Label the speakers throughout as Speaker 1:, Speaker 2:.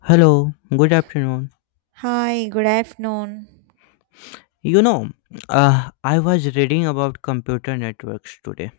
Speaker 1: Hello, good afternoon.
Speaker 2: Hi, good afternoon.
Speaker 1: You know, I was reading about computer networks today.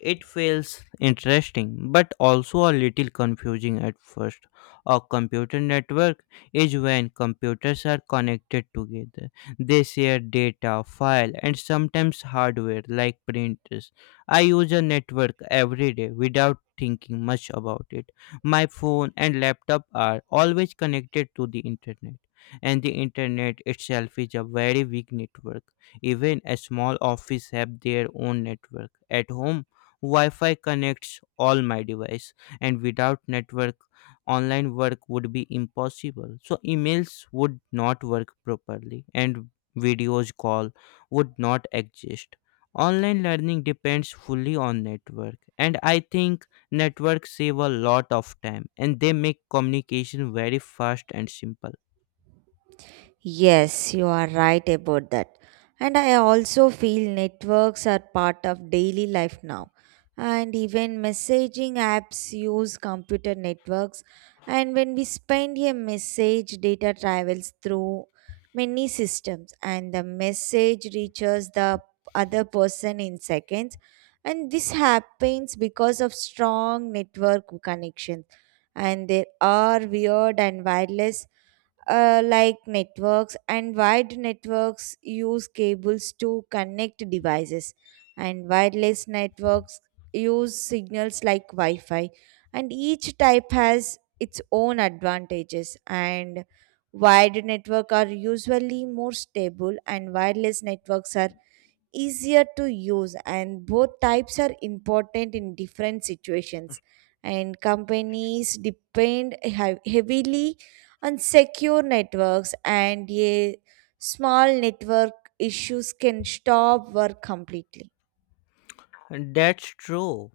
Speaker 1: It feels interesting but also a little confusing at first. A computer network is when computers are connected together. They share data, file, and sometimes hardware like printers. I use a network every day without thinking much about it. My phone and laptop are always connected to the internet. And the internet itself is a very weak network. Even a small office have their own network. At home, Wi-Fi connects all my device and without network online work would be impossible. So emails would not work properly and videos call would not exist. Online learning depends fully on network, and I think networks save a lot of time and they make communication very fast and simple.
Speaker 2: Yes, you are right about that. And I also feel networks are part of daily life now. And even messaging apps use computer networks. And when we send a message, data travels through many systems, and the message reaches the other person in seconds. And this happens because of strong network connections. And there are weird and wireless like networks, and wired networks use cables to connect devices, and wireless networks use signals like wi-fi, and each type has its own advantages, and wired network are usually more stable, and wireless networks are easier to use, and both types are important in different situations, and companies depend heavily on secure networks, and a small network issues can stop work completely.
Speaker 1: That's true.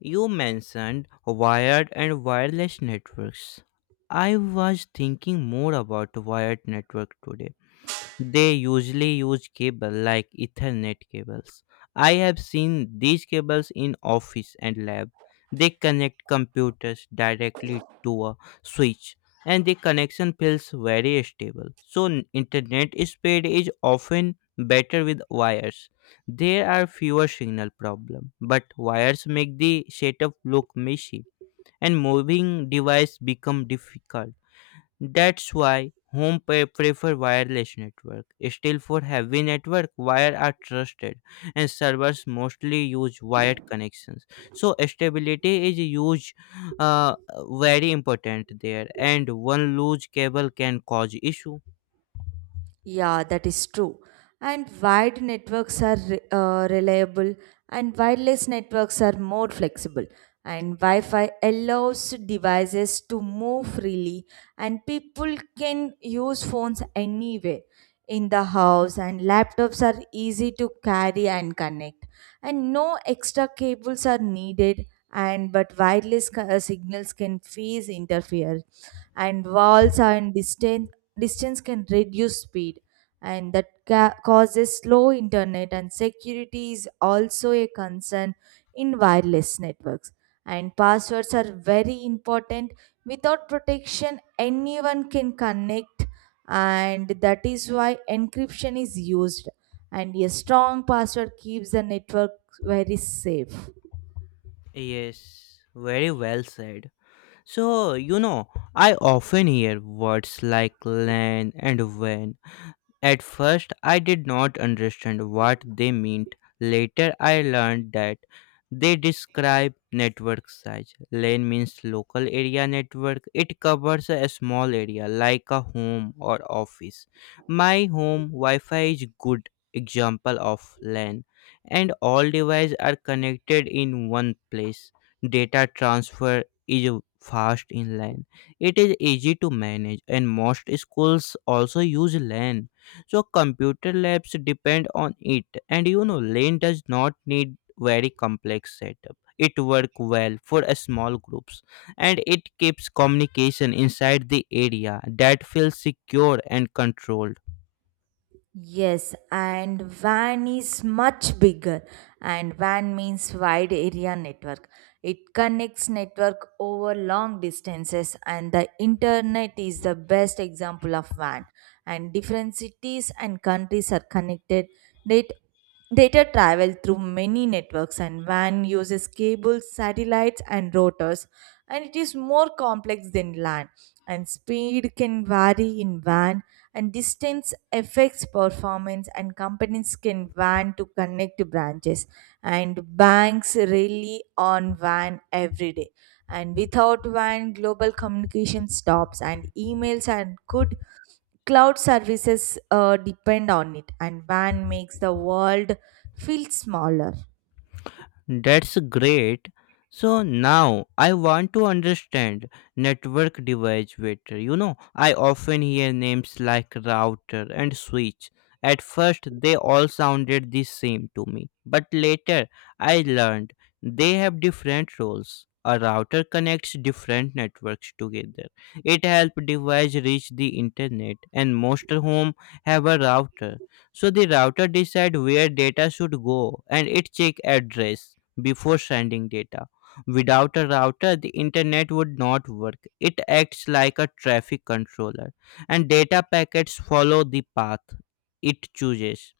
Speaker 1: You mentioned wired and wireless networks. I was thinking more about wired network today. They usually use cable like Ethernet cables. I have seen these cables in office and lab. They connect computers directly to a switch, and the connection feels very stable. So internet speed is often better with wires. There are fewer signal problem, but wires make the setup look messy and moving device become difficult. That's why home pay prefer wireless network. Still, for heavy network, wire are trusted and servers mostly use wired connections. So stability is huge, uh, very important there, and one loose cable can cause issue.
Speaker 2: Yeah, that is true. And wide networks are reliable, and wireless networks are more flexible. And Wi Fi allows devices to move freely, and people can use phones anywhere in the house. And laptops are easy to carry and connect, and no extra cables are needed. And but wireless signals can face interfere, and walls and distance can reduce speed, and that causes slow internet, and security is also a concern in wireless networks, and passwords are very important. Without protection anyone can connect, and that is why encryption is used, and a strong password keeps the network very safe.
Speaker 1: Yes, very well said. So, I often hear words like LAN and WAN. At first, I did not understand what they meant. Later, I learned that they describe network size. LAN means local area network. It covers a small area like a home or office. My home Wi-Fi is good example of LAN, and all devices are connected in one place. Data transfer is fast in LAN. It is easy to manage, and most schools also use LAN, so computer labs depend on it. And you know, lane does not need very complex setup. It work well for a small groups, and it keeps communication inside the area. That feels secure and controlled.
Speaker 2: Yes, and WAN is much bigger, and WAN means wide area network. It connects network over long distances, and the internet is the best example of WAN. And different cities and countries are connected. Net data travel through many networks, and WAN uses cables, satellites and routers, and it is more complex than LAN, and speed can vary in WAN, and distance affects performance, and companies can WAN to connect branches, and banks rely on WAN every day, and without WAN global communication stops, and emails and could cloud services depend on it, and WAN makes the world feel smaller.
Speaker 1: That's great. So now I want to understand network device better. You know, I often hear names like router and switch. At first, they all sounded the same to me, but later I learned they have different roles. A router connects different networks together. It helps device reach the internet, and most home have a router. So the router decide where data should go, and it check address before sending data. Without a router, the internet would not work. It acts like a traffic controller, and data packets follow the path it chooses.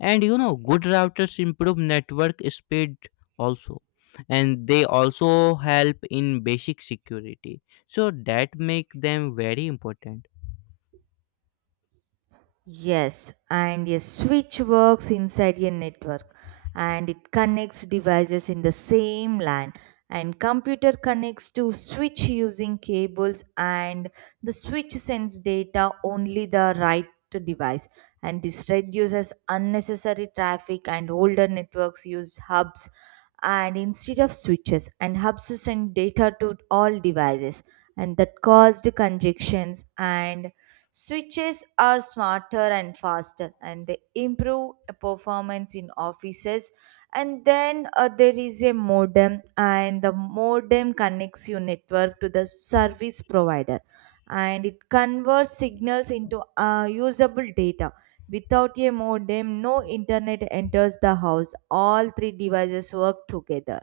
Speaker 1: And you know, good routers improve network speed also, and they also help in basic security. So that make them very important.
Speaker 2: Yes, and a switch works inside a network, and it connects devices in the same LAN, and computer connects to switch using cables, and the switch sends data only the right to device, and this reduces unnecessary traffic, and older networks use hubs and instead of switches, and hubs send data to all devices, and that caused congestions. And switches are smarter and faster, and they improve performance in offices. And then there is a modem, and the modem connects your network to the service provider, and it converts signals into usable data. Without a modem, no internet enters the house. All three devices work together.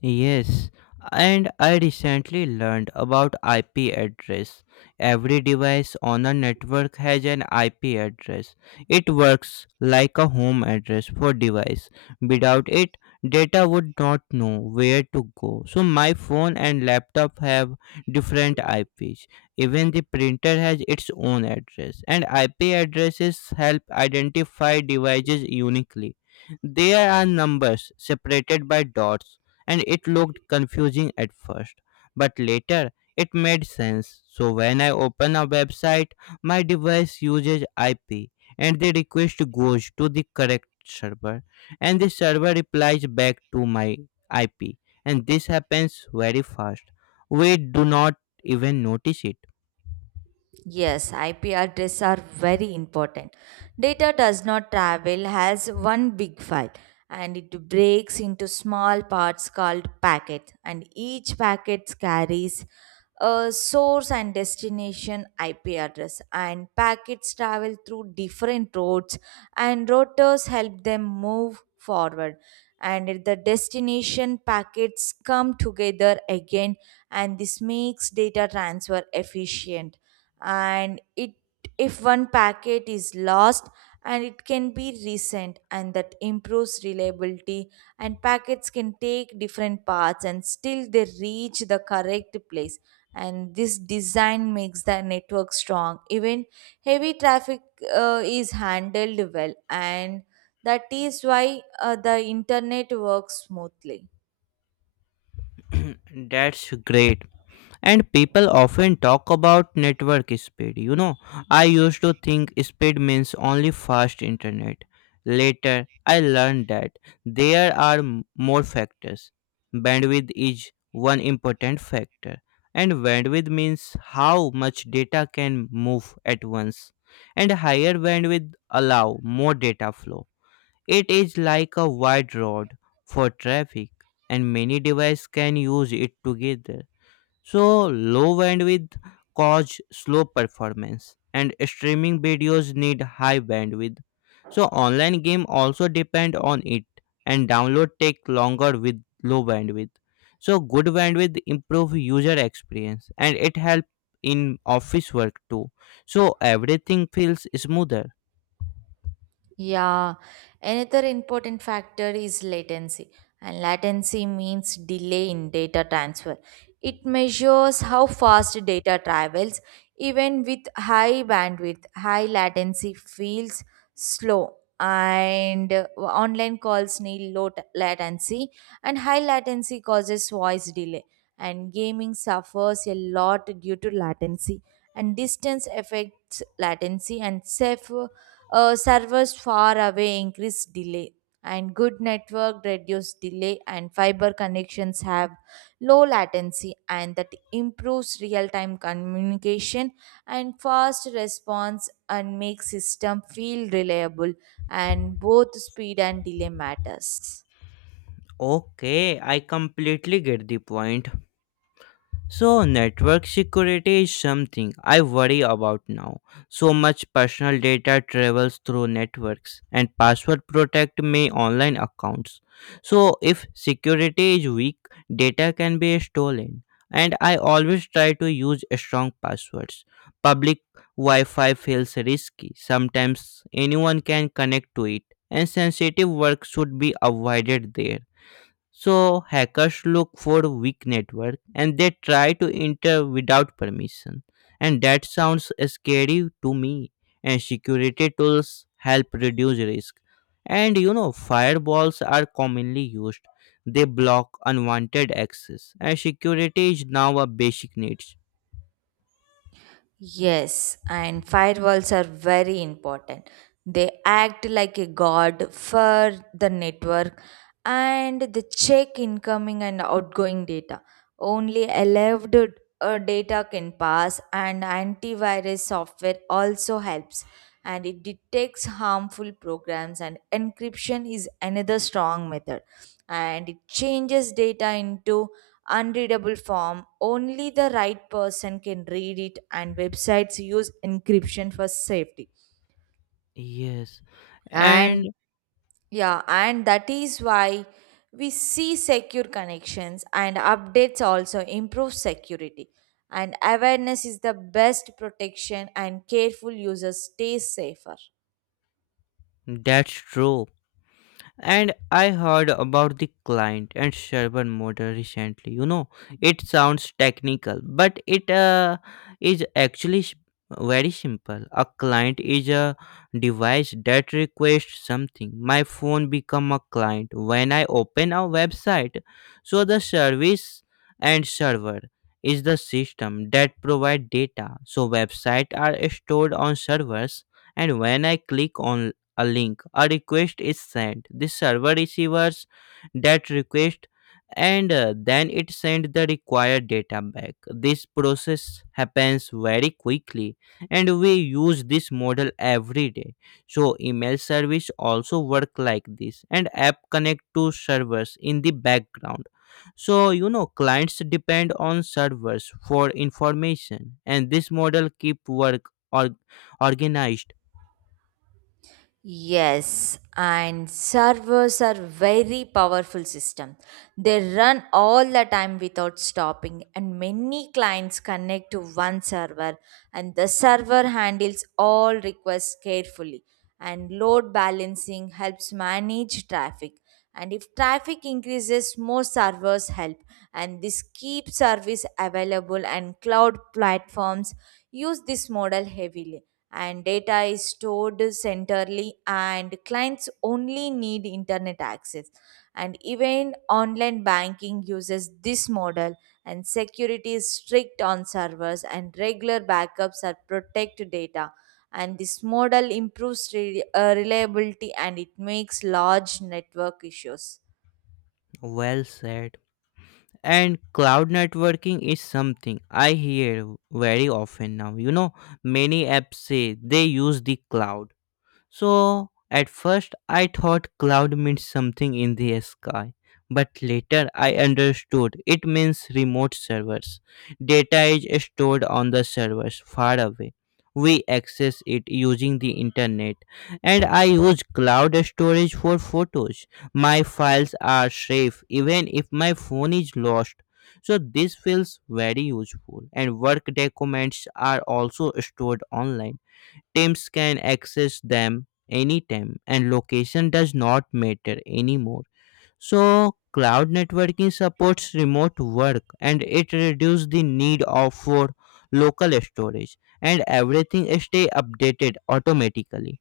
Speaker 1: Yes, and I recently learned about IP address. Every device on a network has an IP address. It works like a home address for device. Without it, data would not know where to go. So my phone and laptop have different IPs. Even the printer has its own address. And IP addresses help identify devices uniquely. There are numbers separated by dots, and it looked confusing at first, but later it made sense. So when I open a website, my device uses IP and the request goes to the correct server, and the server replies back to my IP. And this happens very fast. We do not even notice it.
Speaker 2: Yes, IP addresses are very important. Data does not travel as one big file, and it breaks into small parts called packets, and each packet carries a source and destination IP address, and packets travel through different routes, and routers help them move forward, and if the destination packets come together again, and this makes data transfer efficient, and it, if one packet is lost, and it can be resent, and that improves reliability, and packets can take different paths and still they reach the correct place, and this design makes the network strong, even heavy traffic is handled well, and that is why the internet works smoothly.
Speaker 1: That's great. And people often talk about network speed. You know, I used to think speed means only fast internet. Later, I learned that there are more factors. Bandwidth is one important factor, and bandwidth means how much data can move at once. And higher bandwidth allow more data flow. It is like a wide road for traffic, and many devices can use it together. So low bandwidth cause slow performance, and streaming videos need high bandwidth. So online game also depend on it, and download take longer with low bandwidth. So good bandwidth improve user experience, and it help in office work too. So everything feels smoother.
Speaker 2: Yeah, another important factor is latency, and latency means delay in data transfer. It measures how fast data travels. Even with high bandwidth, high latency feels slow, and online calls need low latency, and high latency causes voice delay. And gaming suffers a lot due to latency, and distance affects latency, and safe servers far away increase delay, and good network reduce delay, and fiber connections have low latency, and that improves real-time communication and fast response, and makes system feel reliable. And both speed and delay matters.
Speaker 1: Okay, I completely get the point. So network security is something I worry about now. So much personal data travels through networks, and password protect my online accounts. So if security is weak, data can be stolen. And I always try to use strong passwords. Public Wi Fi feels risky. Sometimes anyone can connect to it, and sensitive work should be avoided there. So hackers look for weak network, and they try to enter without permission. And that sounds scary to me. And security tools help reduce risk. And you know, firewalls are commonly used. They block unwanted access. And security is now a basic need.
Speaker 2: Yes, and firewalls are very important. They act like a guard for the network, and they check incoming and outgoing data. Only allowed data can pass, and antivirus software also helps. And it detects harmful programs, and encryption is another strong method. And it changes data into unreadable form. Only the right person can read it, and websites use encryption for safety.
Speaker 1: Yes. And
Speaker 2: And yeah, and that is why we see secure connections, and updates also improve security. And awareness is the best protection, and careful users stay safer.
Speaker 1: that's true. And I heard about the client and server model recently. You know, it sounds technical, but it is actually s- very simple. A client is a device that requests something. My phone become a client when I open a website. So the service and server is the system that provide data. So websites are stored on servers, and when I click on a link, a request is sent. The server receives that request, and then it sends the required data back. This process happens very quickly, and we use this model every day. So email service also work like this, and app connect to servers in the background. So you know, clients depend on servers for information, and this model keep work or organized.
Speaker 2: Yes, and servers are very powerful system. They run all the time without stopping, and many clients connect to one server, and the server handles all requests carefully, and load balancing helps manage traffic, and if traffic increases more servers help, and this keep service available, and cloud platforms use this model heavily, and data is stored centrally, and clients only need internet access, and even online banking uses this model, and security is strict on servers, and regular backups are protect data, and this model improves reliability, and it makes large network issues.
Speaker 1: Well said. And cloud networking is something I hear very often now. You know, many apps say they use the cloud. So at first I thought cloud meant something in the sky, but later I understood it means remote servers. Data is stored on the servers far away. We access it using the internet, and I use cloud storage for photos. My files are safe even if my phone is lost. So this feels very useful, and work documents are also stored online. Teams can access them anytime, and location does not matter anymore. So cloud networking supports remote work, and it reduces the need of for local storage, and everything stay updated automatically.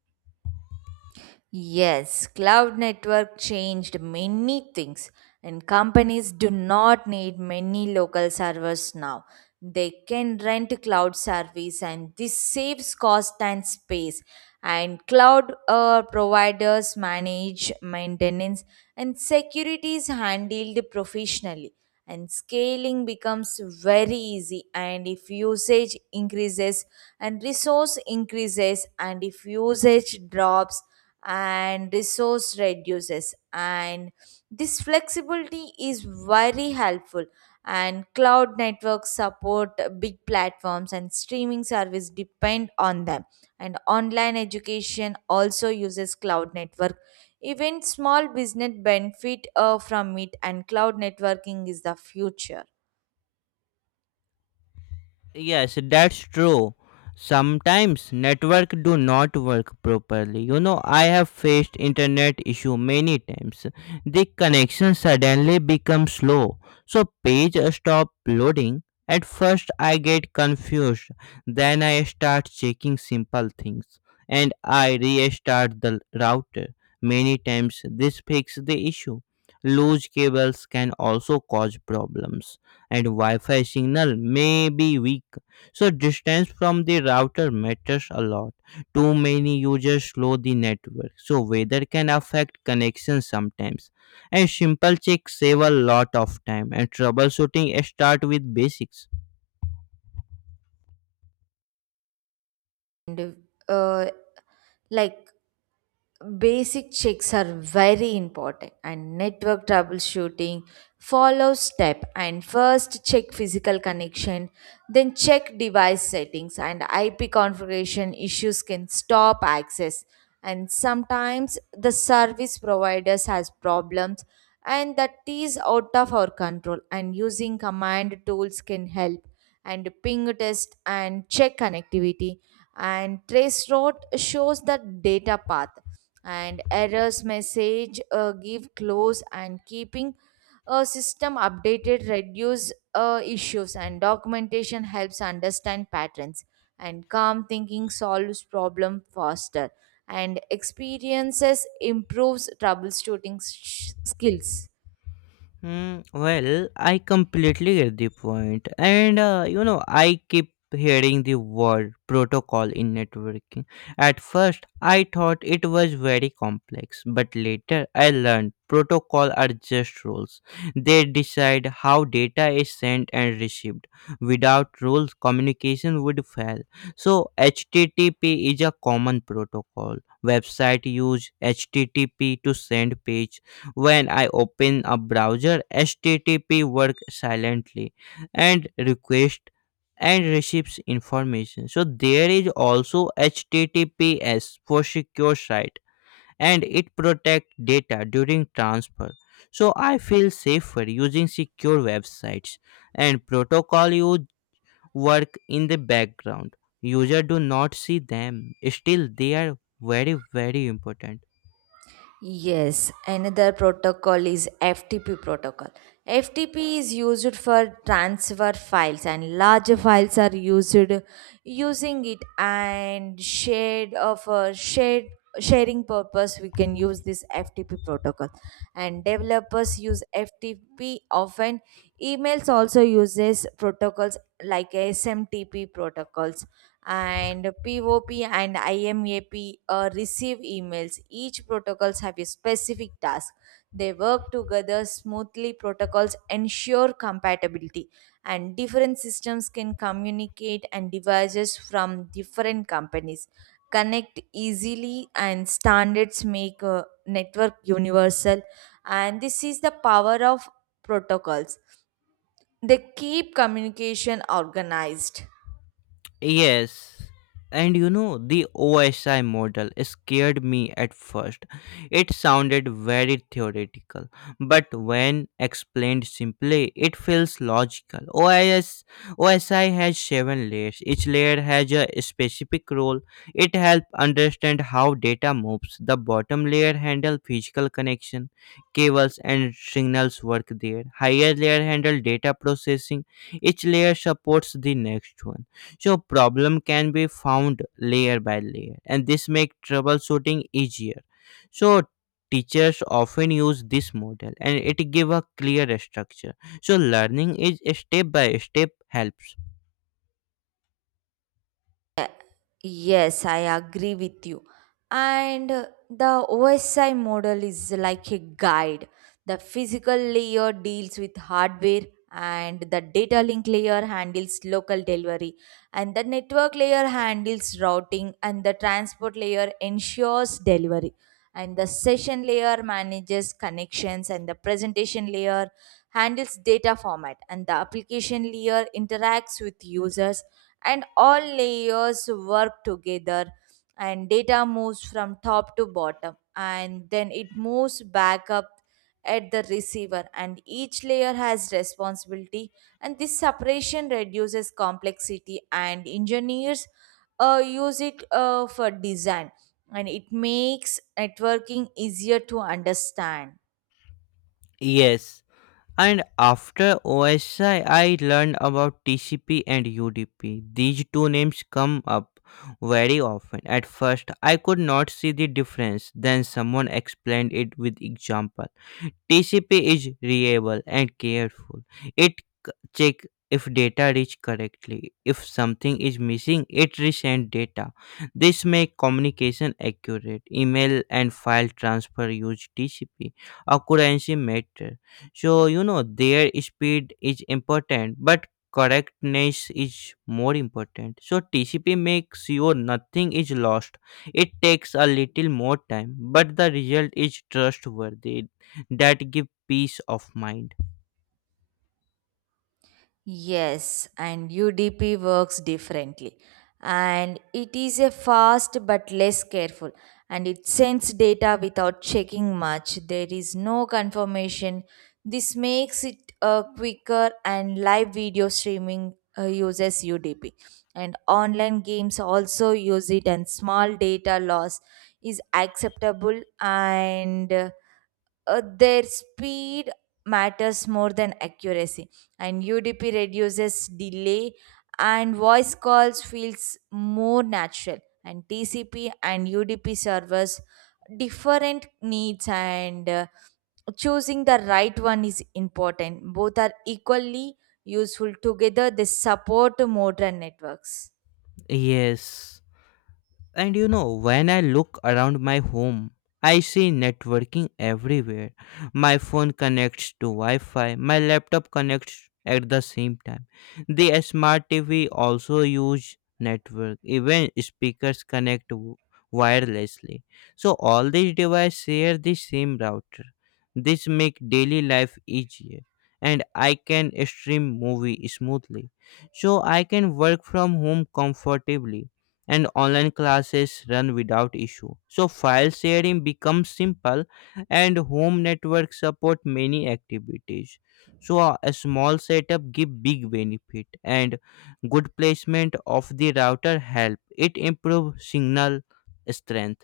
Speaker 2: Yes, cloud network changed many things, and companies do not need many local servers now. They can rent cloud service, and this saves cost and space. And cloud providers manage maintenance, and security is handled professionally. And scaling becomes very easy. And if usage increases, and resource increases, and if usage drops, and resource reduces, and this flexibility is very helpful, and cloud networks support big platforms, and streaming service depend on them, and online education also uses cloud network, even small business benefit from it, and cloud networking is the future.
Speaker 1: Yes, that's true. Sometimes network do not work properly. You know, I have faced internet issue many times. The connection suddenly becomes slow. So page stop loading. At first I get confused. Then I start checking simple things, and I restart the router. Many times this fixes the issue. Loose cables can also cause problems, and Wi-Fi signal may be weak. So distance from the router matters a lot. Too many users slow the network. So weather can affect connection sometimes. And simple checks save a lot of time, and troubleshooting start with basics.
Speaker 2: And uh, like basic checks are very important, and network troubleshooting follows step, and first check physical connection, then check device settings, and IP configuration issues can stop access, and sometimes the service providers has problems, and that is out of our control, and using command tools can help, and ping test and check connectivity, and trace route shows the data path, and errors message give close, and keeping a system updated reduce issues, and documentation helps understand patterns, and calm thinking solves problem faster, and experiences improves troubleshooting skills.
Speaker 1: Hmm. Well, I completely get the point, and you know, I keep hearing the word protocol in networking. At first, I thought it was very complex, but later I learned protocol are just rules. They decide how data is sent and received. Without rules, communication would fail. So HTTP is a common protocol. Website use HTTP to send page. When I open a browser, HTTP work silently and request and receives information. So there is also HTTPS for secure site, and it protect data during transfer. So I feel safer using secure websites, and protocol you work in the background. User do not see them. Still, they are very very important.
Speaker 2: Yes, another protocol is FTP protocol. FTP is used for transfer files, and larger files are used using it, and shared of a shared sharing purpose we can use this FTP protocol, and developers use FTP often. Emails also uses protocols like SMTP protocols, and POP and IMAP receive emails. Each protocols have a specific task. They work together smoothly. Protocols ensure compatibility, and different systems can communicate, and devices from different companies connect easily, and standards make a network universal, and this is the power of protocols. They keep communication organized.
Speaker 1: Yes. And you know, the OSI model scared me at first. It sounded very theoretical, but when explained simply, it feels logical. OSI has seven layers. Each layer has a specific role. It helps understand how data moves. The bottom layer handle physical connection. Cables and signals work there. Higher layer handle data processing. Each layer supports the next one, so problem can be found layer by layer, and this make troubleshooting easier. So teachers often use this model, and it give a clear structure. So learning is step by step helps.
Speaker 2: Yes, I agree with you. And the OSI model is like a guide. The physical layer deals with hardware, and the data link layer handles local delivery, and the network layer handles routing, and the transport layer ensures delivery, and the session layer manages connections, and the presentation layer handles data format, and the application layer interacts with users, and all layers work together, and data moves from top to bottom, and then it moves back up at the receiver, and each layer has responsibility, and this separation reduces complexity, and engineers use it for design, and it makes networking easier to understand.
Speaker 1: Yes. And after OSI I learned about TCP and UDP. These two names come up very often. At first I could not see the difference. Then someone explained it with example. TCP is reliable and careful. It check if data reach correctly. If something is missing, it resend data. This make communication accurate. Email and file transfer use TCP. Accuracy matter. So you know, their speed is important, but correctness is more important. So TCP makes sure nothing is lost. It takes a little more time, but the result is trustworthy. That give peace of mind.
Speaker 2: Yes, and UDP works differently. And it is a fast but less careful. And it sends data without checking much. There is no confirmation. This makes it quicker, and live video streaming uses UDP. And online games also use it, and small data loss is acceptable, and their speed matters more than accuracy, and UDP reduces delay, and voice calls feels more natural, and TCP and UDP servers different needs, and choosing the right one is important. Both are equally useful. Together they support modern networks.
Speaker 1: Yes. And you know, when I look around my home, I see networking everywhere. My phone connects to Wi Fi, my laptop connects at the same time. The smart TV also use network, even speakers connect wirelessly. So all these devices share the same router. This make daily life easier, and I can stream movie smoothly. So I can work from home comfortably and online classes run without issue. So file sharing becomes simple and home networks support many activities. So a small setup give big benefit and good placement of the router help. It improve signal strength.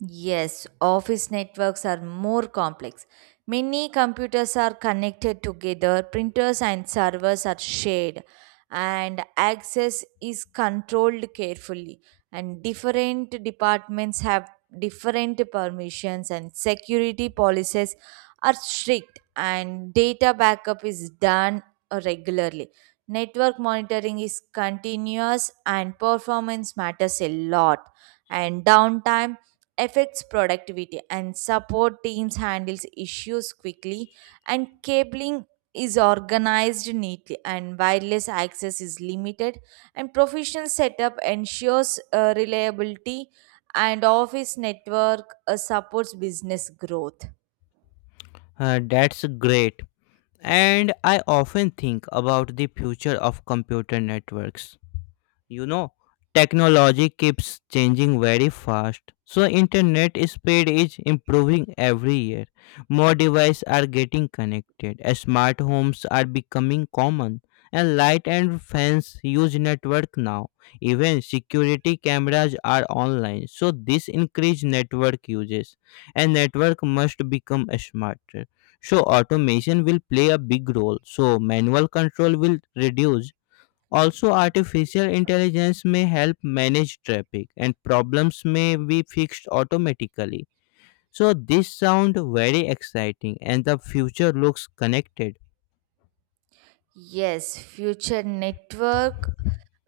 Speaker 2: Yes, office networks are more complex. Many computers are connected together, printers and servers are shared, and access is controlled carefully. And different departments have different permissions, and security policies are strict, and data backup is done regularly. Network monitoring is continuous, and performance matters a lot. And downtime affects productivity, and support teams handles issues quickly, and cabling is organized neatly, and wireless access is limited, and professional setup ensures reliability, and office network supports business growth.
Speaker 1: That's great. And I often think about the future of computer networks, you know, technology keeps changing very fast. So internet speed is improving every year, more devices are getting connected, smart homes are becoming common, and light and fans use network now. Even security cameras are online, so this increase network uses, and network must become smarter. So automation will play a big role, so manual control will reduce. Also, artificial intelligence may help manage traffic and problems may be fixed automatically. So, this sounds very exciting and the future looks connected.
Speaker 2: Yes, future network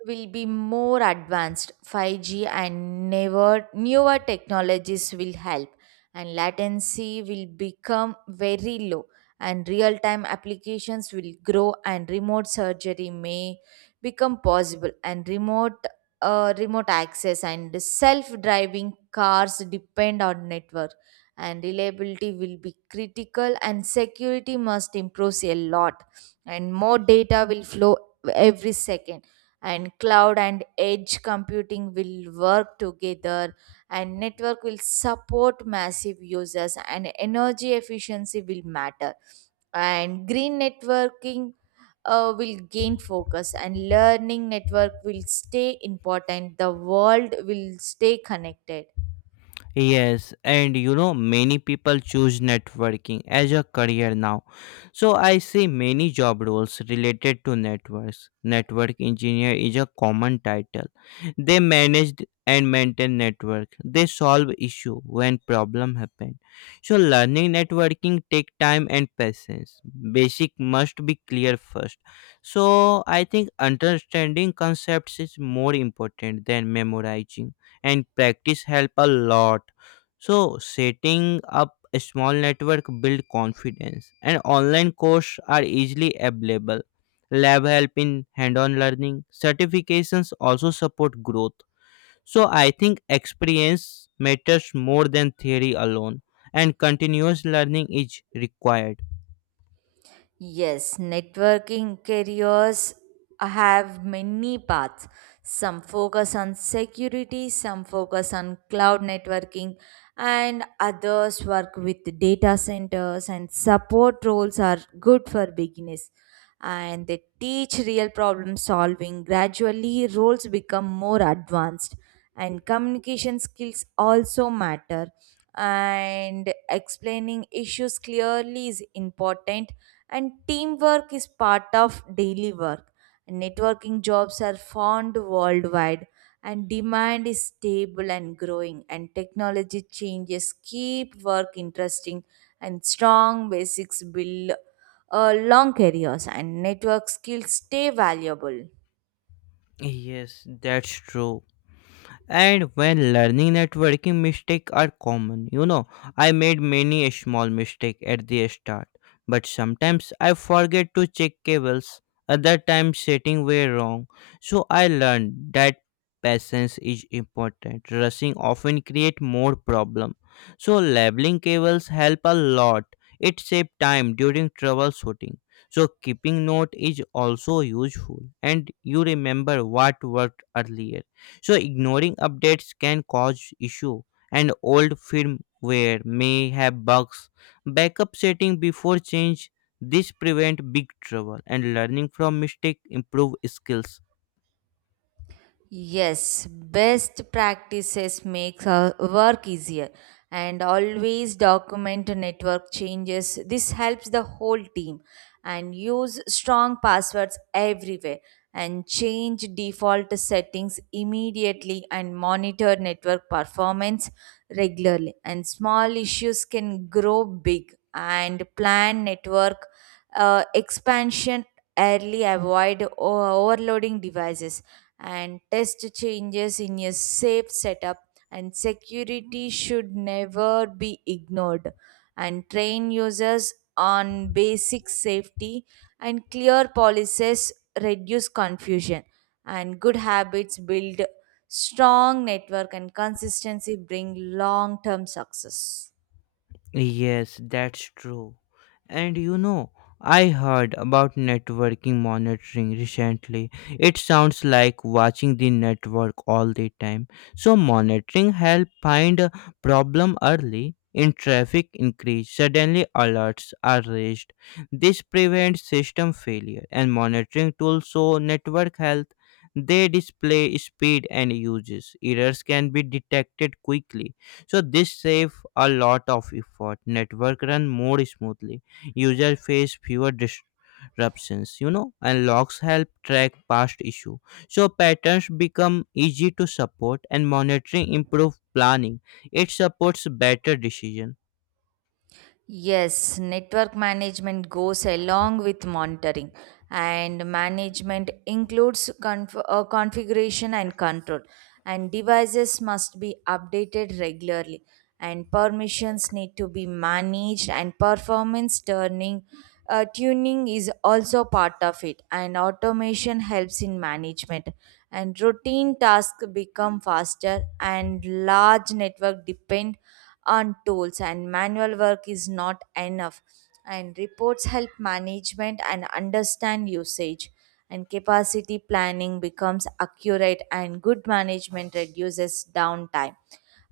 Speaker 2: will be more advanced. 5G and newer technologies will help, and latency will become very low, and real time applications will grow, and remote surgery may become possible, and remote access and self driving cars depend on network, and reliability will be critical, and security must improve a lot, and more data will flow every second, and cloud and edge computing will work together, and network will support massive users, and energy efficiency will matter, and green networking will gain focus, and learning network will stay important. The world will stay connected.
Speaker 1: Yes, and you know, many people choose networking as a career now. So I see many job roles related to networks. Network engineer is a common title. They manage and maintain network. They solve issue when problem happen. So learning networking take time and patience. Basic must be clear first. So I think understanding concepts is more important than memorizing, and practice help a lot. So setting up a small network build confidence, and online courses are easily available. Lab help in hands-on learning. Certifications also support growth. So I think experience matters more than theory alone, and continuous learning is required.
Speaker 2: Yes, networking careers have many paths. Some focus on security, some focus on cloud networking, and others work with data centers, and support roles are good for beginners. And they teach real problem solving. Gradually, roles become more advanced, and communication skills also matter. And explaining issues clearly is important, and teamwork is part of daily work. Networking jobs are found worldwide, and demand is stable and growing, and technology changes keep work interesting, and strong basics build long careers, and network skills stay valuable.
Speaker 1: Yes, that's true. And when learning networking, mistakes are common. You know, I made many small mistakes at the start, but sometimes I forget to check cables. Other times setting were wrong. So I learned that patience is important. Rushing often create more problem. So labeling cables help a lot. It save time during troubleshooting. So keeping note is also useful, and you remember what worked earlier. So ignoring updates can cause issue, and old firmware may have bugs. Backup setting before change. This prevent big trouble, and learning from mistake improve skills.
Speaker 2: Yes, best practices makes our work easier, and always document network changes. This helps the whole team, and use strong passwords everywhere, and change default settings immediately, and monitor network performance regularly, and small issues can grow big, and plan network expansion early, avoid overloading devices, and test changes in a safe setup, and security should never be ignored, and train users on basic safety, and clear policies reduce confusion, and good habits build strong network, and consistency bring long term success.
Speaker 1: Yes, that's true. And you know, I heard about networking monitoring recently. It sounds like watching the network all the time. So monitoring help find a problem early. In traffic increase, suddenly alerts are raised. This prevents system failure, and monitoring tools show network health. They display speed and uses. Errors can be detected quickly, so this save a lot of effort. Network run more smoothly, user face fewer disruptions, you know, and logs help track past issue. So patterns become easy to support, and monitoring improve planning. It supports better decision.
Speaker 2: Yes, network management goes along with monitoring, and management includes configuration and control. And devices must be updated regularly, and permissions need to be managed, and performance tuning is also part of it. And automation helps in management, and routine tasks become faster, and large network depend on tools, and manual work is not enough, and reports help management and understand usage, and capacity planning becomes accurate, and good management reduces downtime,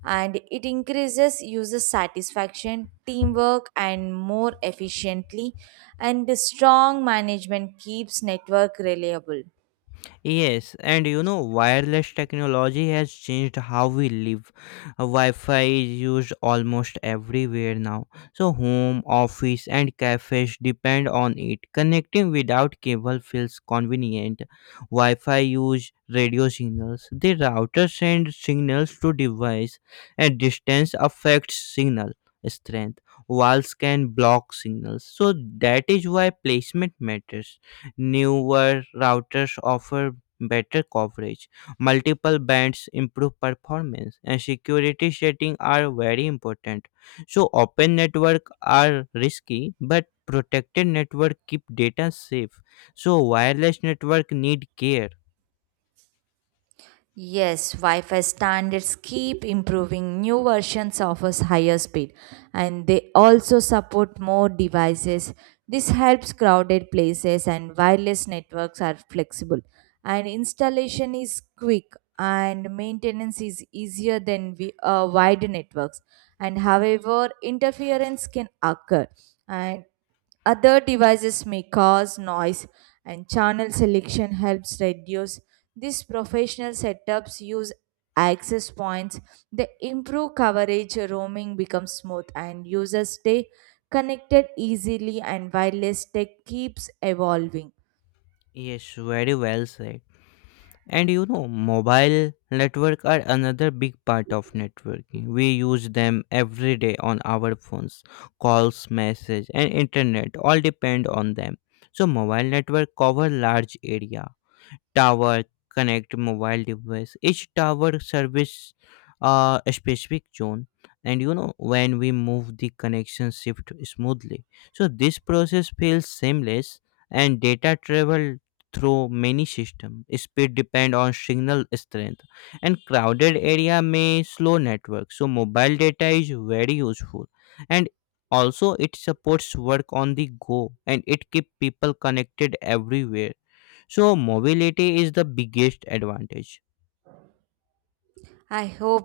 Speaker 2: and it increases user satisfaction teamwork and more efficiently, and the strong management keeps network reliable.
Speaker 1: Yes, and you know, wireless technology has changed how we live. Wi-Fi is used almost everywhere now, so home, office, and cafes depend on it. Connecting without cable feels convenient. Wi-Fi use radio signals. The router sends signals to device, and distance affects signal strength. Walls can block signals, so that is why placement matters. Newer routers offer better coverage. Multiple bands improve performance, and security settings are very important. So, open network are risky, but protected network keep data safe. So, wireless network need care.
Speaker 2: Yes, Wi-Fi standards keep improving. New versions offers higher speed, and they also support more devices. This helps crowded places, and wireless networks are flexible, and installation is quick, and maintenance is easier than we, wide networks, and however interference can occur, and other devices may cause noise, and channel selection helps reduce. These professional setups use access points. They improve coverage, roaming becomes smooth, and users stay connected easily, and wireless tech keeps evolving.
Speaker 1: Yes, very well said. And you know, mobile network are another big part of networking. We use them every day on our phones. Calls, message, and internet all depend on them. So mobile network cover large area. Tower connect mobile device. Each tower service a specific zone. And you know, when we move, the connection shift smoothly, so this process feels seamless. And data travel through many systems. Speed depend on signal strength, and crowded area may slow network. So mobile data is very useful, and also it supports work on the go, and it keep people connected everywhere. So mobility is the biggest advantage.
Speaker 2: I hope